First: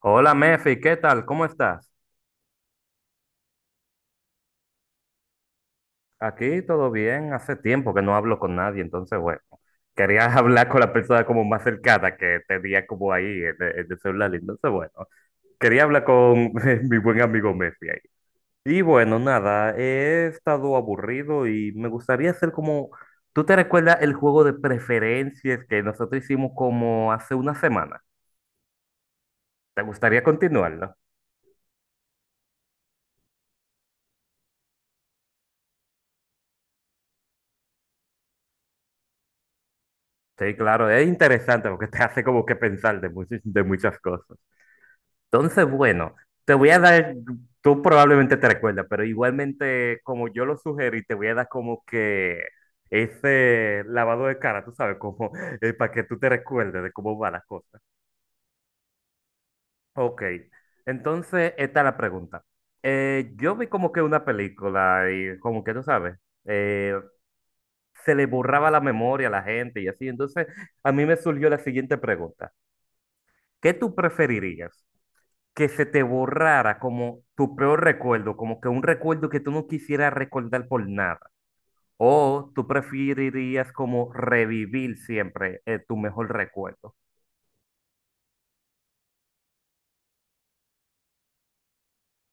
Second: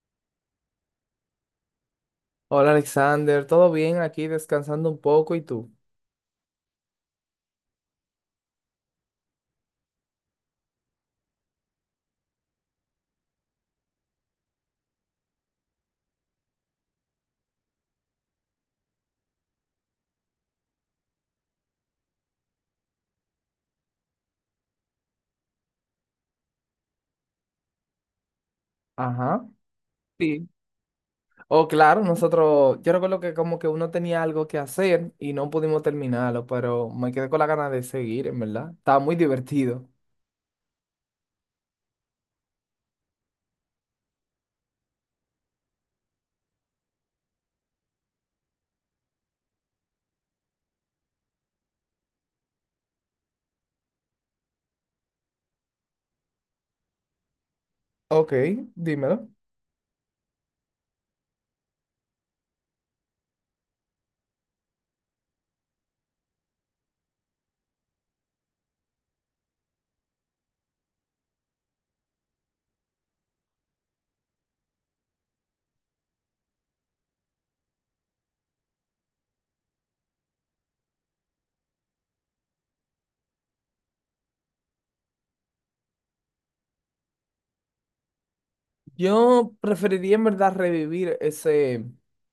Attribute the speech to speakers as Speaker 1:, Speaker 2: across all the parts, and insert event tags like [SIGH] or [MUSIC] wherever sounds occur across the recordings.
Speaker 1: Hola Mefi, ¿qué tal? ¿Cómo estás?
Speaker 2: Hola Alexander, ¿todo bien? Aquí descansando un poco, ¿y tú?
Speaker 1: Aquí todo bien, hace tiempo que no hablo con nadie, entonces bueno, quería [LAUGHS] hablar con la persona como más cercana que tenía como ahí en el celular, entonces bueno, quería hablar con [LAUGHS] mi buen amigo Mefi ahí. Y bueno, nada, he estado aburrido y me gustaría hacer como, ¿tú te recuerdas el juego de preferencias que nosotros hicimos como hace una semana?
Speaker 2: Ajá.
Speaker 1: ¿Te gustaría
Speaker 2: Sí.
Speaker 1: continuarlo?
Speaker 2: Oh, claro, nosotros, yo recuerdo que como que uno tenía algo que hacer y no pudimos terminarlo, pero me quedé con la gana de seguir, en verdad. Estaba muy divertido.
Speaker 1: Sí, claro, es interesante porque te hace como que pensar de muchas cosas. Entonces, bueno, te voy a dar, tú probablemente te recuerdas, pero igualmente como yo lo sugerí, te voy a dar como que ese lavado de cara, tú sabes, como [LAUGHS] para que tú te recuerdes de cómo van las cosas.
Speaker 2: Ok, dímelo.
Speaker 1: Ok, entonces esta es la pregunta. Yo vi como que una película y como que tú sabes, eh, se le borraba la memoria a la gente y así, entonces a mí me surgió la siguiente pregunta. ¿Qué tú preferirías? Que se te borrara como tu peor recuerdo, como que un recuerdo que tú no quisieras recordar por nada. O tú preferirías como revivir siempre tu mejor recuerdo.
Speaker 2: Yo preferiría en verdad revivir ese,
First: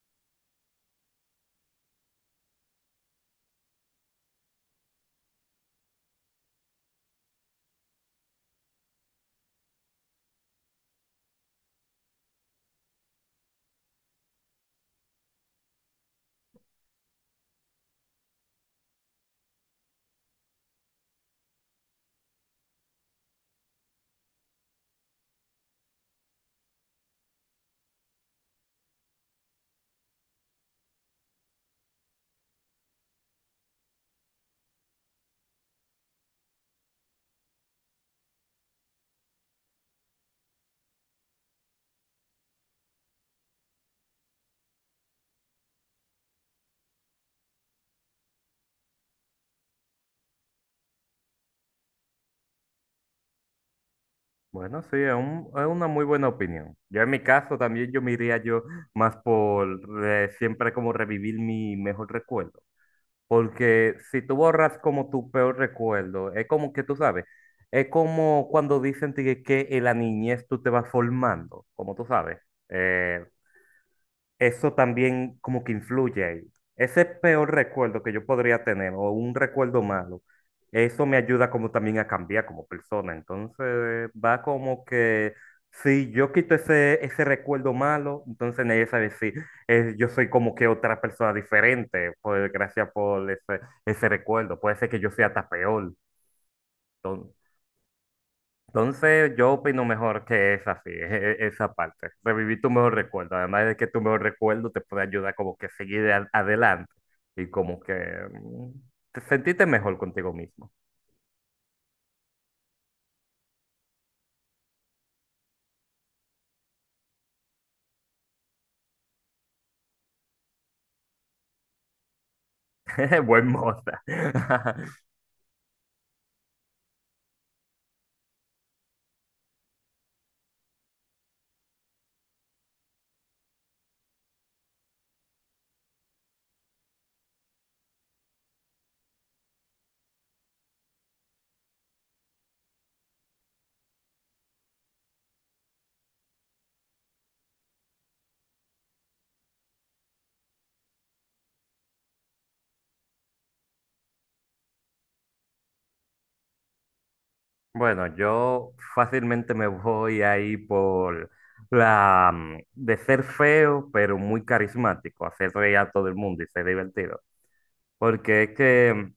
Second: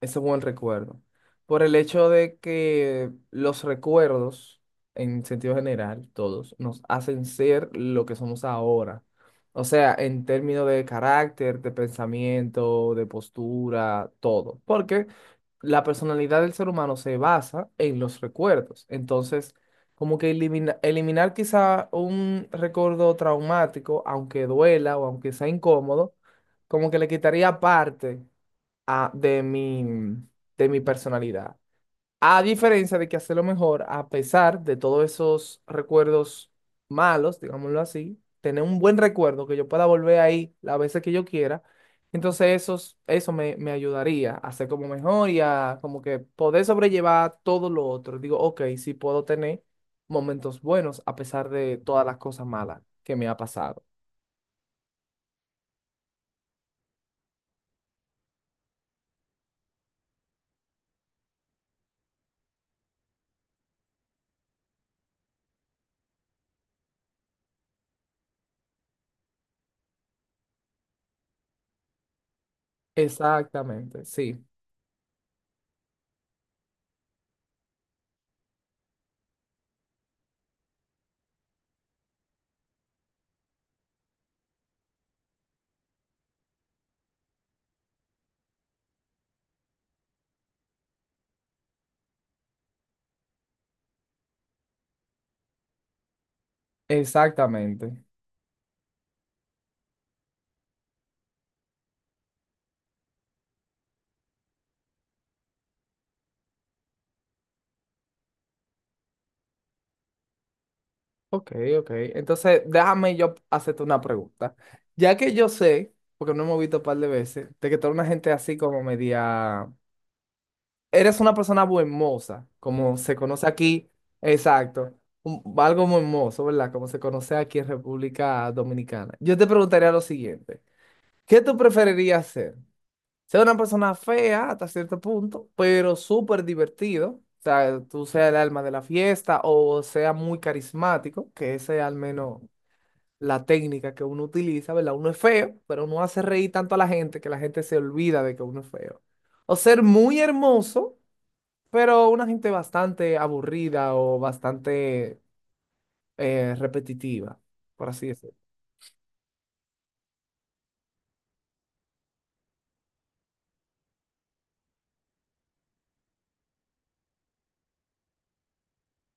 Speaker 2: ese buen recuerdo, por el hecho de que los recuerdos, en sentido general, todos, nos hacen ser lo que somos ahora. O sea, en términos de carácter, de pensamiento, de postura, todo. Porque la personalidad del ser humano se basa en los recuerdos. Entonces, como que eliminar quizá un recuerdo traumático, aunque duela o aunque sea incómodo, como que le quitaría parte a- de mi, de mi personalidad. A diferencia de que hacerlo mejor, a pesar de todos esos recuerdos malos, digámoslo así, tener un buen recuerdo que yo pueda volver ahí las veces que yo quiera, entonces esos, eso me, me ayudaría a ser como mejor y a como que poder sobrellevar todo lo otro. Digo, ok, sí puedo tener momentos buenos a pesar de todas las cosas malas que me ha pasado.
Speaker 1: Bueno, sí, es, es una muy buena opinión. Yo en mi caso también yo me iría yo más por siempre como revivir mi mejor recuerdo. Porque si tú borras como tu peor recuerdo, es como que tú sabes, es como cuando dicen tigre, que en la niñez tú te vas formando, como tú sabes. Eh,
Speaker 2: Exactamente, sí,
Speaker 1: Eso también como que influye ahí. Ese peor recuerdo que yo podría tener o un recuerdo malo, eso me ayuda como también a cambiar como persona. Entonces va como que si yo quito ese recuerdo malo, entonces nadie sabe si yo soy como que otra persona diferente, pues gracias por ese, ese recuerdo. Puede ser que yo sea hasta peor. Entonces,
Speaker 2: exactamente.
Speaker 1: entonces, yo opino mejor que es así, esa parte. Revivir tu mejor recuerdo. Además de que tu mejor recuerdo te puede ayudar como que a seguir adelante y como que mm, te sentirte mejor contigo mismo.
Speaker 2: Ok, ok. Entonces, déjame yo hacerte una pregunta. Ya que yo sé, porque no hemos visto un par de veces, de que toda una gente así como media... Eres una persona buenmoza, como se
Speaker 1: [LAUGHS] Buen
Speaker 2: conoce
Speaker 1: moza.
Speaker 2: aquí. Exacto.
Speaker 1: [LAUGHS]
Speaker 2: Algo muy hermoso, ¿verdad? Como se conoce aquí en República Dominicana. Yo te preguntaría lo siguiente. ¿Qué tú preferirías ser? Ser una persona fea hasta cierto punto, pero súper divertido. O sea, tú seas el alma de la fiesta o sea muy carismático, que ese al menos la técnica que uno utiliza, ¿verdad? Uno es feo, pero uno hace reír tanto a la gente que la gente se olvida de que uno es feo. O ser muy hermoso, pero una gente bastante aburrida o bastante repetitiva, por
Speaker 1: Bueno,
Speaker 2: así decirlo.
Speaker 1: yo fácilmente me voy ahí por la de ser feo, pero muy carismático, hacer reír a todo el mundo y ser divertido. Porque es que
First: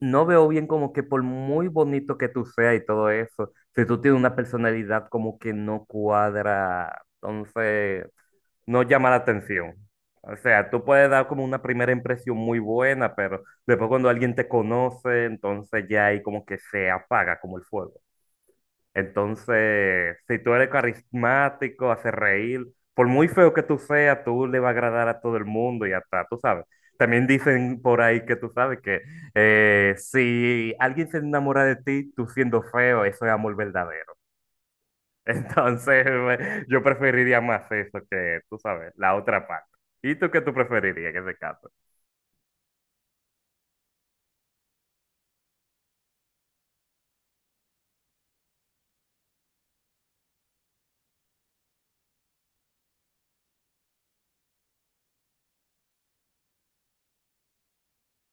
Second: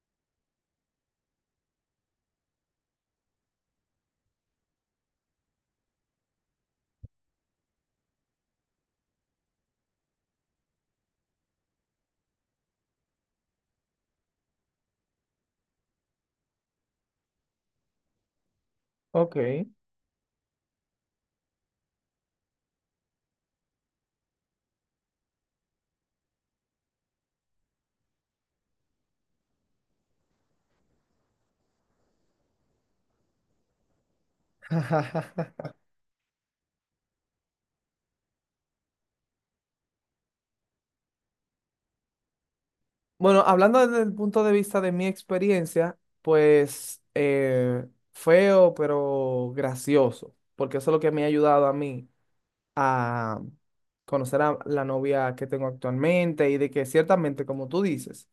Speaker 1: no veo bien como que por muy bonito que tú seas y todo eso, si tú tienes una personalidad como que no cuadra, entonces no llama la atención. O sea, tú puedes dar como una primera impresión muy buena, pero después cuando alguien te conoce, entonces ya ahí como que se apaga como el fuego.
Speaker 2: Ok.
Speaker 1: Entonces, si tú eres carismático, haces reír, por muy feo que tú seas, tú le va a agradar a todo el mundo y hasta, tú sabes. También dicen por ahí que tú sabes que si alguien se enamora de ti, tú siendo feo, eso es amor verdadero. [LAUGHS]
Speaker 2: [LAUGHS]
Speaker 1: Entonces, yo preferiría más eso que, tú sabes, la otra parte. ¿Y tú qué tú preferirías en ese caso?
Speaker 2: Bueno, hablando desde el punto de vista de mi experiencia, pues feo, pero gracioso, porque eso es lo que me ha ayudado a mí, a conocer a la novia que tengo actualmente y de que ciertamente, como tú dices,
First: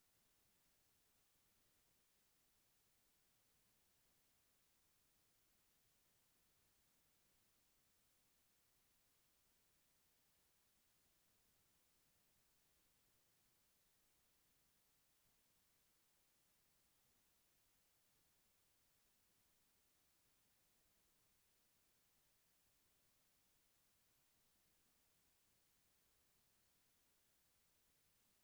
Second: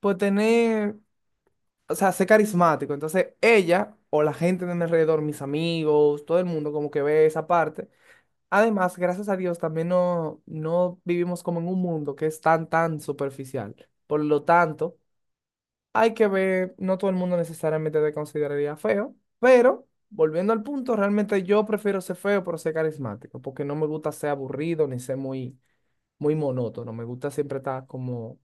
Speaker 2: pues tener, o sea, ser carismático. Entonces ella o la gente de mi alrededor, mis amigos, todo el mundo como que ve esa parte. Además, gracias a Dios también no, no vivimos como en un mundo que es tan, tan superficial. Por lo tanto, hay que ver, no todo el mundo necesariamente te consideraría feo, pero... Volviendo al punto, realmente yo prefiero ser feo, pero ser carismático, porque no me gusta ser aburrido ni ser muy, muy monótono. Me gusta siempre estar como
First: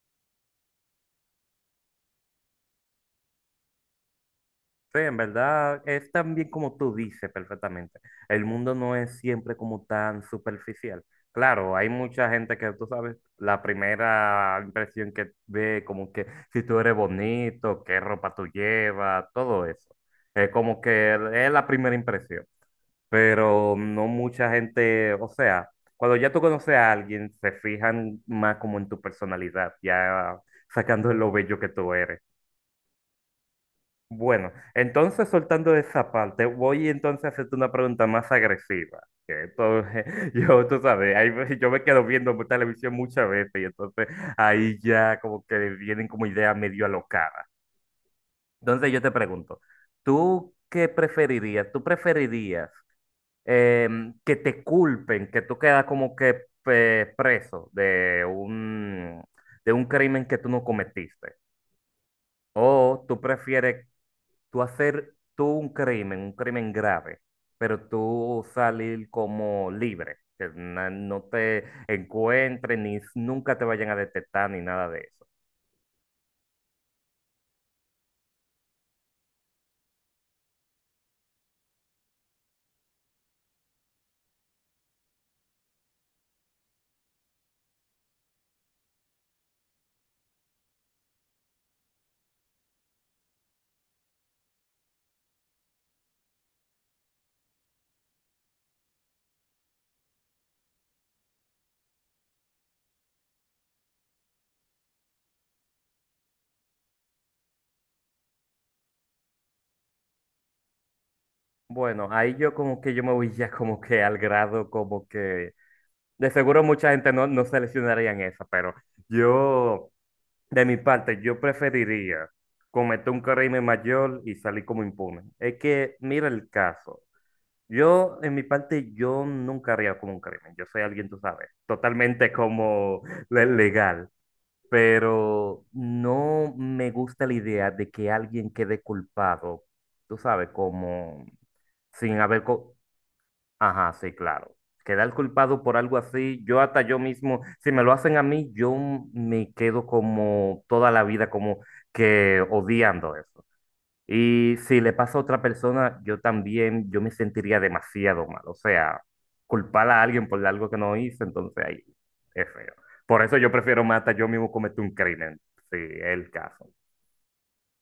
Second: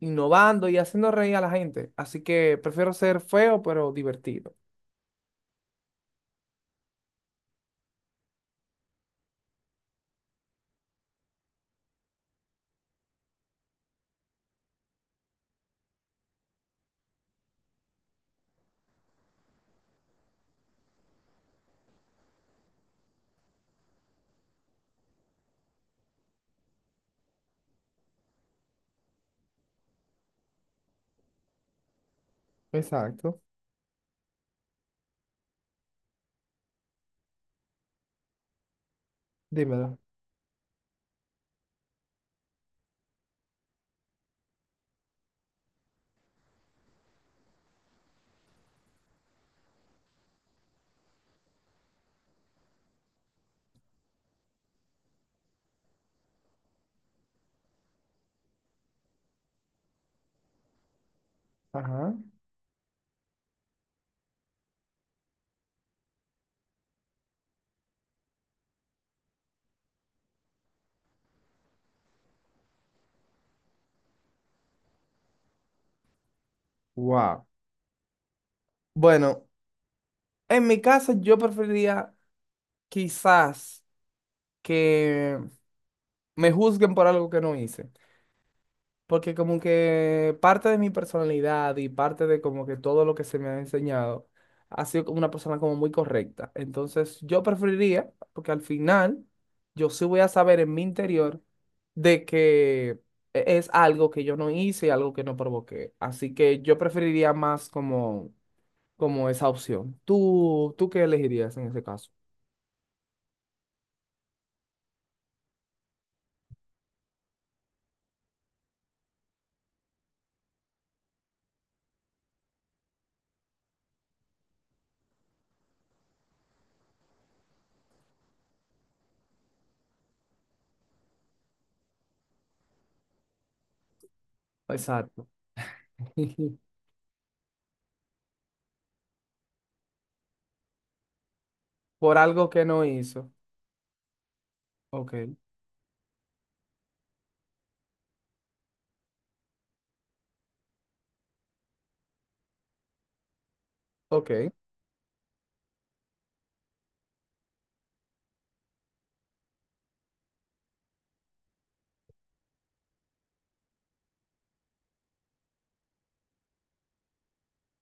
Speaker 2: innovando y haciendo reír a la gente. Así que prefiero ser feo, pero divertido.
Speaker 1: Sí, en verdad es también como tú dices perfectamente. El mundo no es siempre como tan superficial. Claro, hay mucha gente que tú sabes, la primera impresión que ve, como que si tú eres bonito, qué ropa tú llevas, todo eso. Es como que es la primera impresión. Pero no mucha gente, o sea, cuando ya tú conoces a alguien, se fijan más como en tu personalidad, ya sacando lo bello que tú eres.
Speaker 2: Exacto.
Speaker 1: Bueno, entonces soltando esa parte, voy entonces a hacerte una pregunta más agresiva. Que esto,
Speaker 2: Dímelo.
Speaker 1: [LAUGHS] yo, tú sabes, ahí yo me quedo viendo televisión muchas veces y entonces ahí ya como que vienen como ideas medio alocadas. Entonces yo te pregunto, ¿tú qué preferirías? ¿Tú preferirías que te culpen, que tú quedas como que preso de un crimen que tú no cometiste?
Speaker 2: Ajá.
Speaker 1: O tú prefieres tú hacer tú un crimen grave, pero tú salir como libre, que no te encuentren ni nunca te vayan a detectar ni nada de eso.
Speaker 2: Wow. Bueno, en mi caso, yo preferiría quizás que me juzguen por algo que no hice. Porque como que parte de mi personalidad y parte de como que todo lo que se me ha enseñado ha sido como una persona como muy correcta. Entonces yo preferiría, porque al final yo sí voy a saber en mi interior de que es algo que yo no hice y algo que no provoqué. Así que yo preferiría más como, como esa opción. ¿Tú, tú qué elegirías en ese
Speaker 1: Bueno,
Speaker 2: caso?
Speaker 1: ahí yo como que yo me voy ya como que al grado como que de seguro mucha gente no, no seleccionaría en esa, pero yo de mi parte yo preferiría cometer un crimen mayor y salir como impune. Es que mira el caso. Yo, en mi parte, yo nunca haría como un crimen. Yo soy alguien, tú sabes, totalmente como legal.
Speaker 2: Exacto.
Speaker 1: Pero no
Speaker 2: [LAUGHS]
Speaker 1: me gusta la idea de que alguien quede culpado, tú sabes, como sin
Speaker 2: Por
Speaker 1: haber...
Speaker 2: algo que
Speaker 1: co-
Speaker 2: no hizo.
Speaker 1: Ajá, sí, claro. Quedar
Speaker 2: Ok,
Speaker 1: culpado por algo así, yo hasta yo mismo, si me lo hacen a mí, yo me quedo como toda la vida como que odiando eso.
Speaker 2: ok.
Speaker 1: Y si le pasa a otra persona, yo también, yo me sentiría demasiado mal. O sea, culpar a alguien por algo que no hice, entonces ahí es feo. Por eso yo prefiero más hasta yo mismo cometer un crimen, si es el caso.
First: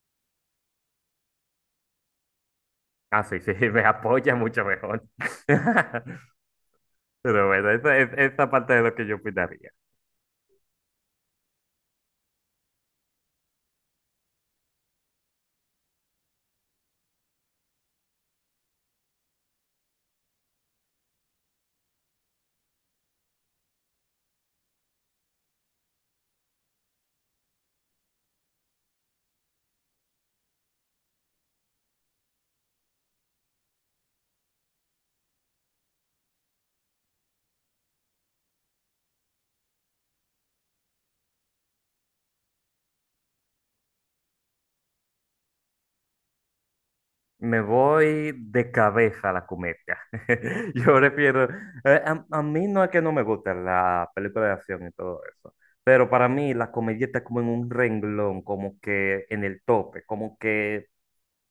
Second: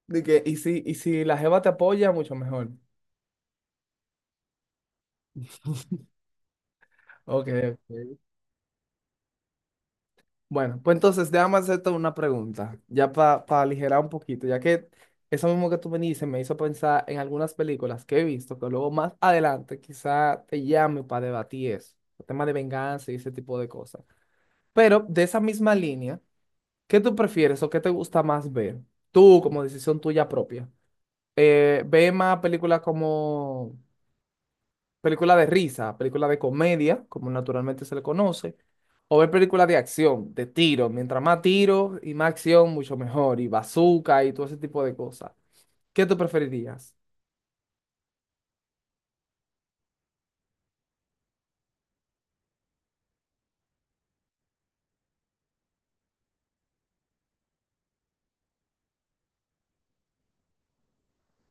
Speaker 2: De que, y si la jeva te apoya, mucho mejor.
Speaker 1: Ah, sí, sí, [LAUGHS] me apoya mucho mejor. [LAUGHS] Pero
Speaker 2: Ok,
Speaker 1: bueno, esa,
Speaker 2: ok.
Speaker 1: esa parte de lo que yo opinaría.
Speaker 2: Bueno, pues entonces déjame hacerte una pregunta, ya para aligerar un poquito, ya que eso mismo que tú me dices me hizo pensar en algunas películas que he visto, que luego más adelante quizá te llame para debatir eso, el tema de venganza y ese tipo de cosas. Pero de esa misma línea, ¿qué tú prefieres o qué te gusta más ver? Tú, como decisión tuya propia. ¿Ve más películas como... película de risa, película de comedia, como naturalmente se le conoce, o ver películas de acción, de tiro? Mientras más tiro y más acción, mucho mejor. Y bazooka y todo ese tipo de cosas. ¿Qué tú preferirías?
Speaker 1: Me voy de cabeza a la comedia. [LAUGHS] Yo prefiero. A mí no es que no me guste la película de acción y todo eso. Pero para mí la comedia está como en un renglón, como que en el tope, como que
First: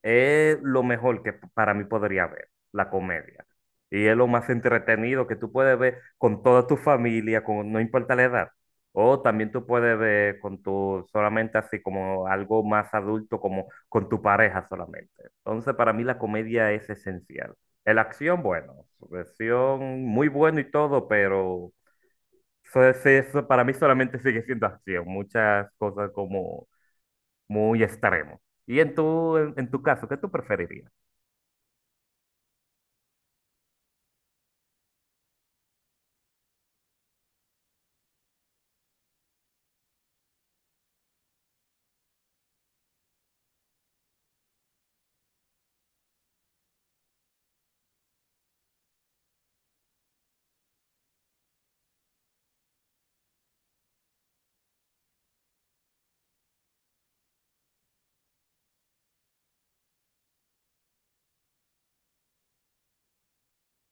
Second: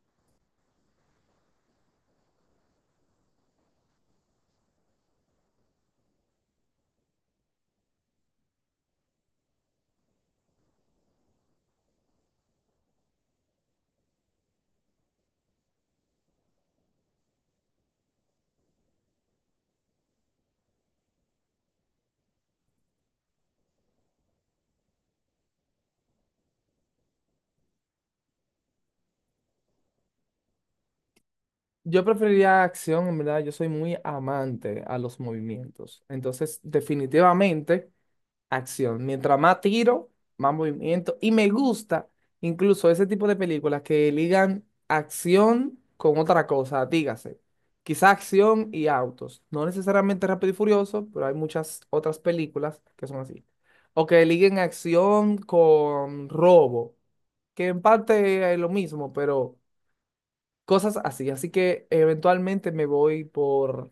Speaker 1: es lo mejor que para mí podría ver, la comedia. Y es lo más entretenido que tú puedes ver con toda tu familia, con, no importa la edad. O también tú puedes ver con tu, solamente así como algo más adulto, como con tu pareja solamente. Entonces, para mí la comedia es esencial. La acción, bueno, acción muy bueno y todo, pero eso, eso para mí solamente sigue siendo acción. Muchas cosas como muy extremo. Y en tu, en tu caso, ¿qué tú preferirías?
Speaker 2: Yo preferiría acción, en verdad, yo soy muy amante a los movimientos. Entonces, definitivamente acción. Mientras más tiro, más movimiento. Y me gusta incluso ese tipo de películas que ligan acción con otra cosa, dígase. Quizá acción y autos. No necesariamente Rápido y Furioso, pero hay muchas otras películas que son así. O que liguen acción con robo, que en parte es lo mismo, pero cosas así. Así que eventualmente me voy por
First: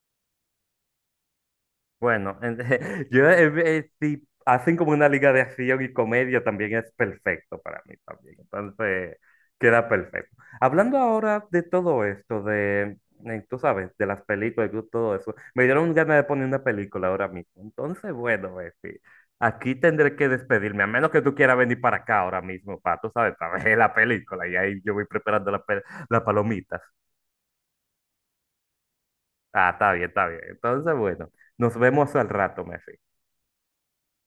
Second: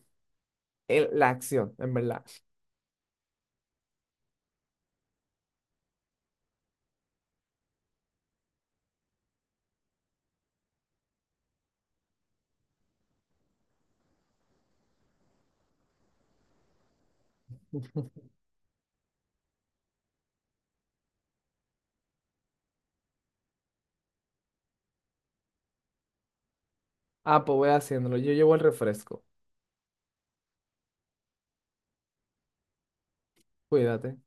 Speaker 2: la acción, en verdad.
Speaker 1: Bueno, [LAUGHS] yo si hacen como una liga de acción y comedia también es perfecto para mí también. Entonces, queda perfecto. Hablando ahora de todo esto, de, tú sabes, de las películas y todo eso, me dieron ganas de poner una película ahora mismo. Entonces, bueno, Befi, aquí tendré que despedirme, a menos que tú quieras venir para acá ahora mismo, para, tú sabes, para ver la película. Y ahí yo voy preparando la las palomitas.
Speaker 2: Ah, pues voy haciéndolo. Yo llevo el refresco.
Speaker 1: Ah, está bien, está bien. Entonces, bueno, nos vemos al rato, Messi.
Speaker 2: Cuídate.